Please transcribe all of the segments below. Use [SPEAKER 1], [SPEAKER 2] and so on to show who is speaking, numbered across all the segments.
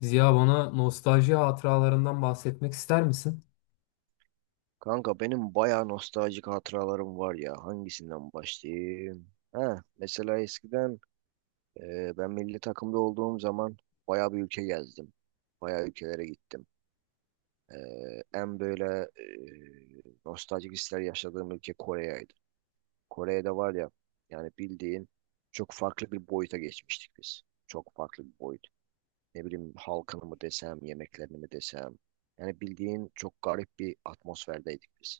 [SPEAKER 1] Ziya, bana nostalji hatıralarından bahsetmek ister misin?
[SPEAKER 2] Kanka benim bayağı nostaljik hatıralarım var ya. Hangisinden başlayayım? Ha, mesela eskiden ben milli takımda olduğum zaman bayağı bir ülke gezdim. Bayağı ülkelere gittim. E, en böyle nostaljik hisler yaşadığım ülke Kore'ydi. Kore'de var ya, yani bildiğin çok farklı bir boyuta geçmiştik biz. Çok farklı bir boyut. Ne bileyim halkını mı desem, yemeklerini mi desem. Yani bildiğin çok garip bir atmosferdeydik biz.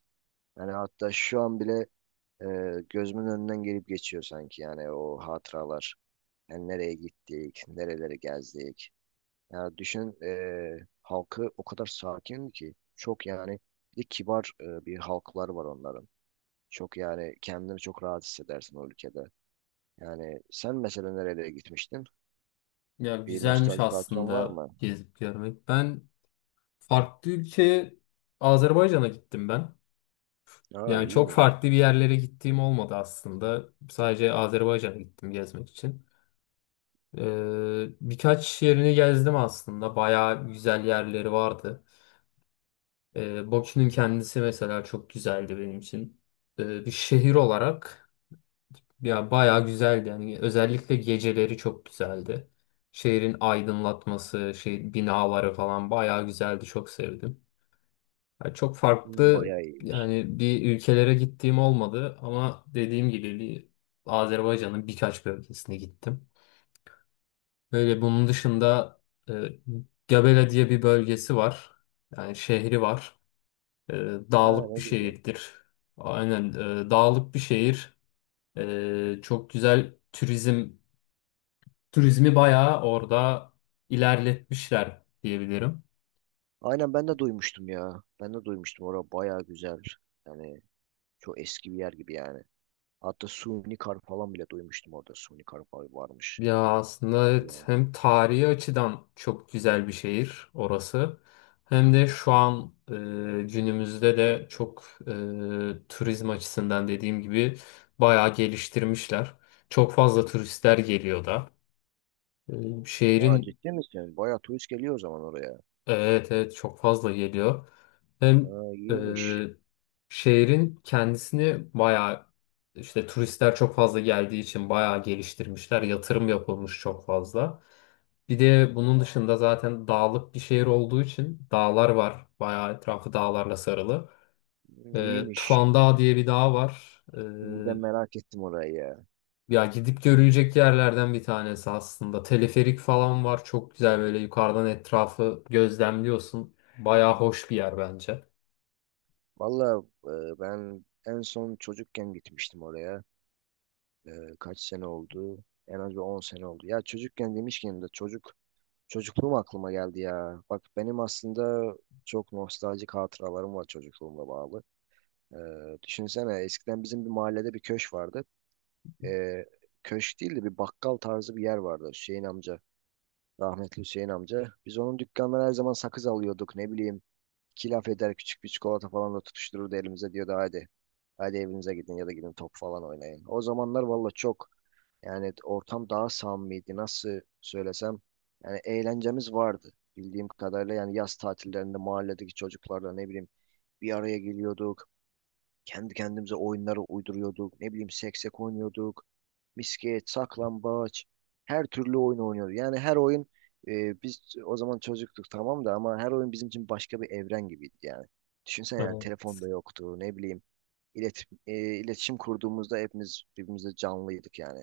[SPEAKER 2] Yani hatta şu an bile e, gözümün önünden gelip geçiyor sanki yani o hatıralar. Yani nereye gittik, nereleri gezdik. Yani düşün halkı o kadar sakin ki, çok yani bir de kibar bir halklar var onların. Çok yani kendini çok rahat hissedersin o ülkede. Yani sen mesela nerelere gitmiştin?
[SPEAKER 1] Ya,
[SPEAKER 2] Bir
[SPEAKER 1] güzelmiş
[SPEAKER 2] nostaljik hatıran var
[SPEAKER 1] aslında
[SPEAKER 2] mı?
[SPEAKER 1] gezip görmek. Ben farklı ülkeye Azerbaycan'a gittim ben.
[SPEAKER 2] Aa,
[SPEAKER 1] Yani çok
[SPEAKER 2] iyiymiş.
[SPEAKER 1] farklı bir yerlere gittiğim olmadı aslında. Sadece Azerbaycan'a gittim gezmek için. Birkaç yerini gezdim aslında. Bayağı güzel yerleri vardı. Bakü'nün kendisi mesela çok güzeldi benim için. Bir şehir olarak. Ya, bayağı güzeldi yani, özellikle geceleri çok güzeldi. Şehrin aydınlatması, şey binaları falan bayağı güzeldi, çok sevdim. Ya, çok
[SPEAKER 2] Hmm,
[SPEAKER 1] farklı
[SPEAKER 2] bayağı iyiymiş.
[SPEAKER 1] yani bir ülkelere gittiğim olmadı ama dediğim gibi bir Azerbaycan'ın birkaç bölgesine gittim. Böyle bunun dışında e, Gabela diye bir bölgesi var. Yani şehri var. E,
[SPEAKER 2] Ha,
[SPEAKER 1] Dağlık bir
[SPEAKER 2] ne güzel.
[SPEAKER 1] şehirdir. Aynen, dağlık bir şehir. Çok güzel turizm turizmi bayağı orada ilerletmişler diyebilirim.
[SPEAKER 2] Aynen, ben de duymuştum ya. Ben de duymuştum. Orası bayağı güzel. Yani çok eski bir yer gibi yani. Hatta suni kar falan bile duymuştum orada. Suni kar falan varmış.
[SPEAKER 1] Ya aslında
[SPEAKER 2] Ya.
[SPEAKER 1] evet, hem tarihi açıdan çok güzel bir şehir orası. Hem de şu an günümüzde de çok turizm açısından dediğim gibi bayağı geliştirmişler. Çok fazla turistler geliyor da. E,
[SPEAKER 2] Ha,
[SPEAKER 1] şehrin
[SPEAKER 2] ciddi misin? Bayağı turist geliyor o zaman oraya.
[SPEAKER 1] Evet, evet, çok fazla geliyor. Hem
[SPEAKER 2] Ha, iyiymiş.
[SPEAKER 1] e, şehrin kendisini bayağı, işte turistler çok fazla geldiği için bayağı geliştirmişler. Yatırım yapılmış çok fazla. Bir de bunun dışında zaten dağlık bir şehir olduğu için dağlar var. Bayağı etrafı dağlarla sarılı.
[SPEAKER 2] Hmm, İyiymiş.
[SPEAKER 1] Tufan Dağı diye bir dağ var.
[SPEAKER 2] Şimdiden merak ettim orayı ya.
[SPEAKER 1] Ya, gidip görülecek yerlerden bir tanesi aslında. Teleferik falan var. Çok güzel, böyle yukarıdan etrafı gözlemliyorsun. Bayağı hoş bir yer bence.
[SPEAKER 2] Valla ben en son çocukken gitmiştim oraya. E, kaç sene oldu? En az bir 10 sene oldu. Ya çocukken demişken de çocukluğum aklıma geldi ya. Bak benim aslında çok nostaljik hatıralarım var çocukluğumla bağlı. E, düşünsene eskiden bizim bir mahallede bir köşk vardı. e, Köşk değil de bir bakkal tarzı bir yer vardı, Hüseyin amca. Rahmetli Hüseyin amca. Biz onun dükkanlara her zaman sakız alıyorduk, ne bileyim. İki laf eder, küçük bir çikolata falan da tutuştururdu elimize, diyordu hadi. Hadi evinize gidin ya da gidin top falan oynayın. O zamanlar valla çok yani ortam daha samimiydi, nasıl söylesem. Yani eğlencemiz vardı bildiğim kadarıyla, yani yaz tatillerinde mahalledeki çocuklarla ne bileyim bir araya geliyorduk. Kendi kendimize oyunları uyduruyorduk. Ne bileyim, seksek oynuyorduk. Misket, saklambaç. Her türlü oyun oynuyorduk. Yani her oyun, biz o zaman çocuktuk tamam da, ama her oyun bizim için başka bir evren gibiydi yani. Düşünsene, yani
[SPEAKER 1] Evet.
[SPEAKER 2] telefonda yoktu. Ne bileyim ilet, e, iletişim kurduğumuzda hepimiz birbirimize canlıydık yani.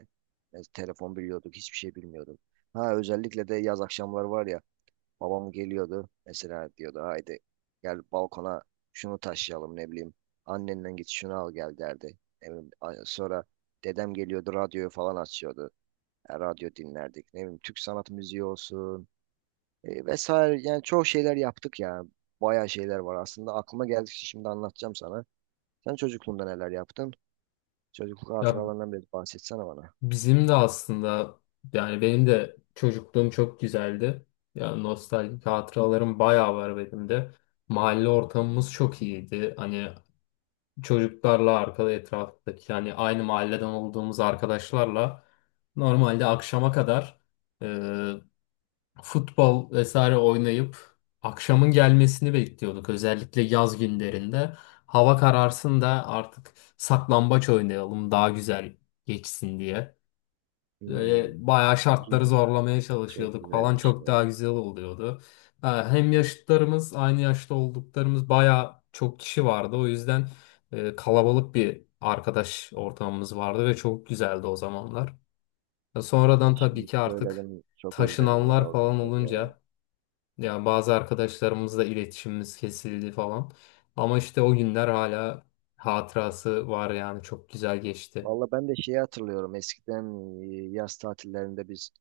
[SPEAKER 2] Yani telefon biliyorduk, hiçbir şey bilmiyorduk. Ha, özellikle de yaz akşamları var ya. Babam geliyordu mesela, diyordu haydi, gel balkona, şunu taşıyalım, ne bileyim, annenden git şunu al gel, derdi. Ne bileyim, sonra dedem geliyordu, radyoyu falan açıyordu. E, radyo dinlerdik, ne bileyim Türk sanat müziği olsun vesaire, yani çok şeyler yaptık ya. Bayağı şeyler var aslında, aklıma geldikçe şimdi anlatacağım sana. Sen çocukluğunda neler yaptın? Çocukluk
[SPEAKER 1] Ya
[SPEAKER 2] hatıralarından biraz bahsetsene bana.
[SPEAKER 1] bizim de aslında, yani benim de çocukluğum çok güzeldi. Ya, nostaljik hatıralarım bayağı var benim de. Mahalle ortamımız çok iyiydi. Hani çocuklarla arkada etraftaki yani aynı mahalleden olduğumuz arkadaşlarla normalde akşama kadar futbol vesaire oynayıp akşamın gelmesini bekliyorduk. Özellikle yaz günlerinde. Hava kararsın da artık saklambaç oynayalım, daha güzel geçsin diye.
[SPEAKER 2] Hmm.
[SPEAKER 1] Böyle bayağı şartları zorlamaya
[SPEAKER 2] Çok
[SPEAKER 1] çalışıyorduk falan,
[SPEAKER 2] güzelmiş
[SPEAKER 1] çok
[SPEAKER 2] ya.
[SPEAKER 1] daha güzel oluyordu. Ha, hem yaşıtlarımız, aynı yaşta olduklarımız bayağı çok kişi vardı. O yüzden kalabalık bir arkadaş ortamımız vardı ve çok güzeldi o zamanlar. Ya,
[SPEAKER 2] Ya
[SPEAKER 1] sonradan tabii
[SPEAKER 2] şimdi
[SPEAKER 1] ki artık
[SPEAKER 2] söyledim, çok özledim ya
[SPEAKER 1] taşınanlar
[SPEAKER 2] o
[SPEAKER 1] falan
[SPEAKER 2] günleri ya.
[SPEAKER 1] olunca ya bazı arkadaşlarımızla iletişimimiz kesildi falan. Ama işte o günler hala hatırası var, yani çok güzel geçti.
[SPEAKER 2] Valla ben de şeyi hatırlıyorum. Eskiden yaz tatillerinde biz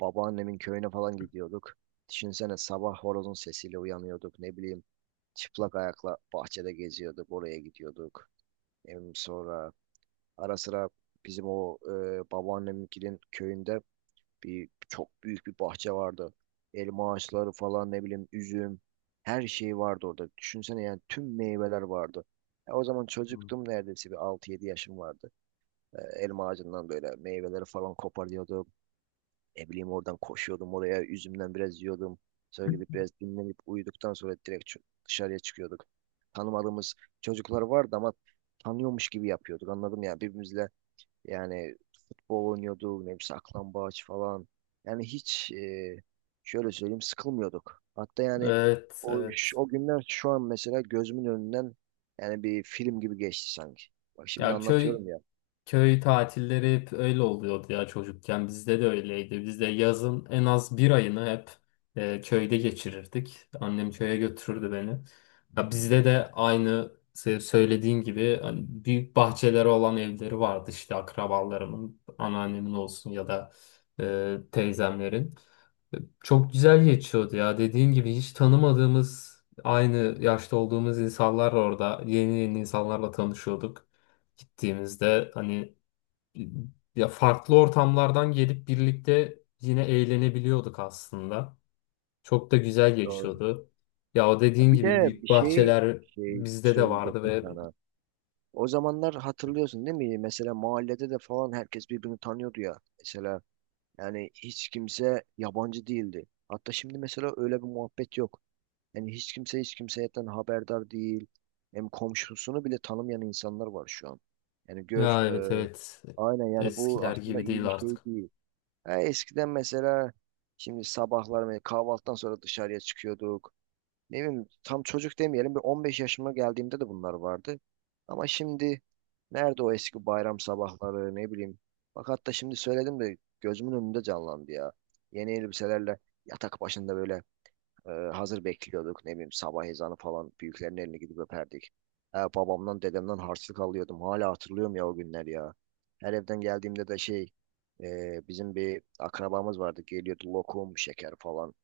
[SPEAKER 2] babaannemin köyüne falan gidiyorduk. Düşünsene, sabah horozun sesiyle uyanıyorduk. Ne bileyim, çıplak ayakla bahçede geziyorduk. Oraya gidiyorduk. Hem sonra ara sıra bizim o babaanneminkinin köyünde bir çok büyük bir bahçe vardı. Elma ağaçları falan, ne bileyim üzüm, her şey vardı orada. Düşünsene yani tüm meyveler vardı. Ya o zaman
[SPEAKER 1] Hmm.
[SPEAKER 2] çocuktum, neredeyse bir altı yedi yaşım vardı. E, elma ağacından böyle meyveleri falan koparıyordum. Ne bileyim, oradan koşuyordum oraya. Üzümden biraz yiyordum. Sonra gidip biraz dinlenip uyuduktan sonra direkt dışarıya çıkıyorduk. Tanımadığımız çocuklar vardı ama tanıyormuş gibi yapıyorduk. Anladım ya birbirimizle, yani futbol oynuyorduk. Ne bileyim saklambaç falan. Yani hiç şöyle söyleyeyim, sıkılmıyorduk. Hatta yani
[SPEAKER 1] Evet,
[SPEAKER 2] o,
[SPEAKER 1] evet.
[SPEAKER 2] o günler şu an mesela gözümün önünden yani bir film gibi geçti sanki. Bak şimdi
[SPEAKER 1] Ya,
[SPEAKER 2] anlatıyorum ya.
[SPEAKER 1] köy tatilleri hep öyle oluyordu ya çocukken. Bizde de öyleydi. Biz de yazın en az bir ayını hep köyde geçirirdik. Annem köye götürürdü beni. Ya bizde de aynı söylediğin gibi hani büyük bahçeleri olan evleri vardı işte akrabalarımın, anneannemin olsun ya da teyzemlerin. E, Çok güzel geçiyordu ya. Dediğin gibi hiç tanımadığımız, aynı yaşta olduğumuz insanlar orada. Yeni yeni insanlarla tanışıyorduk. Gittiğimizde hani ya farklı ortamlardan gelip birlikte yine eğlenebiliyorduk aslında. Çok da güzel
[SPEAKER 2] Doğru.
[SPEAKER 1] geçiyordu. Ya, o dediğin
[SPEAKER 2] Bir
[SPEAKER 1] gibi
[SPEAKER 2] de
[SPEAKER 1] büyük
[SPEAKER 2] bir
[SPEAKER 1] bahçeler
[SPEAKER 2] şey
[SPEAKER 1] bizde de vardı
[SPEAKER 2] söyleyecektim
[SPEAKER 1] ve
[SPEAKER 2] sana. O zamanlar hatırlıyorsun değil mi? Mesela mahallede de falan herkes birbirini tanıyordu ya. Mesela yani hiç kimse yabancı değildi. Hatta şimdi mesela öyle bir muhabbet yok. Yani hiç kimse hiç kimseyden haberdar değil. Hem komşusunu bile tanımayan insanlar var şu an. Yani gör
[SPEAKER 1] ya evet,
[SPEAKER 2] e,
[SPEAKER 1] evet,
[SPEAKER 2] aynen yani bu
[SPEAKER 1] eskiler
[SPEAKER 2] aslında
[SPEAKER 1] gibi
[SPEAKER 2] iyi
[SPEAKER 1] değil
[SPEAKER 2] bir şey
[SPEAKER 1] artık.
[SPEAKER 2] değil. Ha, eskiden mesela şimdi sabahlar mesela kahvaltıdan sonra dışarıya çıkıyorduk, ne bileyim tam çocuk demeyelim, bir 15 yaşıma geldiğimde de bunlar vardı. Ama şimdi nerede o eski bayram sabahları, ne bileyim. Bak hatta şimdi söyledim de gözümün önünde canlandı ya. Yeni elbiselerle yatak başında böyle hazır bekliyorduk. Ne bileyim, sabah ezanı falan, büyüklerin eline gidip öperdik. Ha, babamdan dedemden harçlık alıyordum. Hala hatırlıyorum ya o günler ya. Her evden geldiğimde de bizim bir akrabamız vardı. Geliyordu lokum, şeker falan.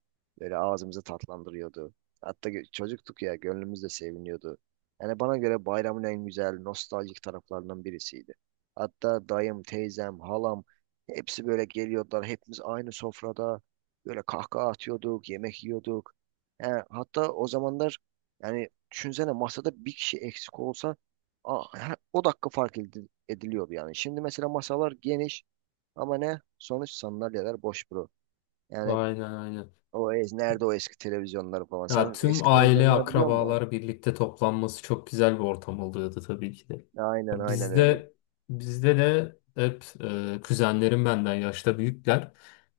[SPEAKER 2] Böyle ağzımızı tatlandırıyordu. Hatta çocuktuk ya, gönlümüz de seviniyordu. Yani bana göre bayramın en güzel nostaljik taraflarından birisiydi. Hatta dayım, teyzem, halam, hepsi böyle geliyordular. Hepimiz aynı sofrada böyle kahkaha atıyorduk, yemek yiyorduk. Yani hatta o zamanlar, yani düşünsene, masada bir kişi eksik olsa o dakika ediliyordu yani. Şimdi mesela masalar geniş ama ne? Sonuç sandalyeler boş bro. Yani
[SPEAKER 1] Aynen, aynen.
[SPEAKER 2] o ez nerede o eski televizyonları falan.
[SPEAKER 1] Ya,
[SPEAKER 2] Sen
[SPEAKER 1] tüm
[SPEAKER 2] eski
[SPEAKER 1] aile,
[SPEAKER 2] televizyonları biliyor musun?
[SPEAKER 1] akrabalar birlikte toplanması çok güzel bir ortam oluyordu tabii ki de.
[SPEAKER 2] Aynen,
[SPEAKER 1] Ya
[SPEAKER 2] aynen öyle.
[SPEAKER 1] Bizde bizde de hep kuzenlerim benden yaşta büyükler.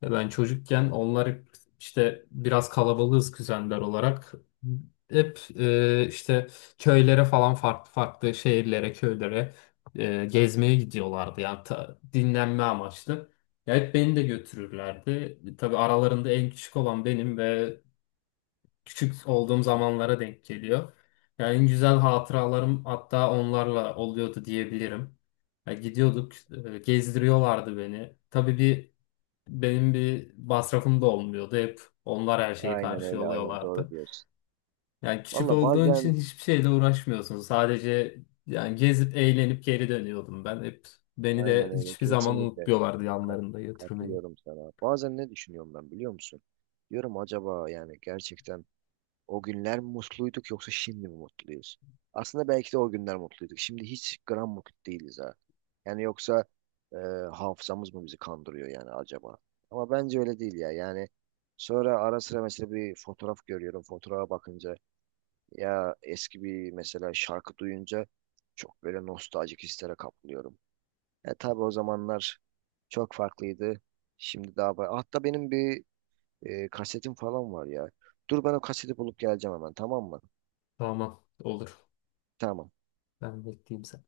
[SPEAKER 1] Ve ben çocukken onlar hep işte biraz kalabalığız kuzenler olarak. Hep işte köylere falan, farklı farklı şehirlere, köylere gezmeye gidiyorlardı. Yani dinlenme amaçlı. Ya hep beni de götürürlerdi. Tabii aralarında en küçük olan benim ve küçük olduğum zamanlara denk geliyor. Yani en güzel hatıralarım hatta onlarla oluyordu diyebilirim. Ya, gidiyorduk, gezdiriyorlardı beni. Tabii benim bir masrafım da olmuyordu. Hep onlar her şeyi
[SPEAKER 2] Aynen öyle, aynen doğru
[SPEAKER 1] karşılıyorlardı.
[SPEAKER 2] diyorsun.
[SPEAKER 1] Yani küçük
[SPEAKER 2] Valla
[SPEAKER 1] olduğun için
[SPEAKER 2] bazen
[SPEAKER 1] hiçbir şeyle uğraşmıyorsun. Sadece yani gezip eğlenip geri dönüyordum ben. Hep beni de
[SPEAKER 2] aynen öyle,
[SPEAKER 1] hiçbir zaman
[SPEAKER 2] kesinlikle
[SPEAKER 1] unutmuyorlardı
[SPEAKER 2] kat-
[SPEAKER 1] yanlarında götürmeyi.
[SPEAKER 2] katılıyorum sana. Bazen ne düşünüyorum ben biliyor musun? Diyorum acaba yani gerçekten o günler mutluyduk yoksa şimdi mi mutluyuz? Aslında belki de o günler mutluyduk. Şimdi hiç gram mutlu değiliz ha. Yani yoksa e, hafızamız mı bizi kandırıyor yani acaba? Ama bence öyle değil ya. Yani sonra ara sıra mesela bir fotoğraf görüyorum. Fotoğrafa bakınca ya eski bir mesela şarkı duyunca çok böyle nostaljik hislere kapılıyorum. E tabii o zamanlar çok farklıydı. Şimdi daha hatta benim bir kasetim falan var ya. Dur ben o kaseti bulup geleceğim hemen, tamam mı?
[SPEAKER 1] Tamam, olur.
[SPEAKER 2] Tamam.
[SPEAKER 1] Ben bekleyeyim sen.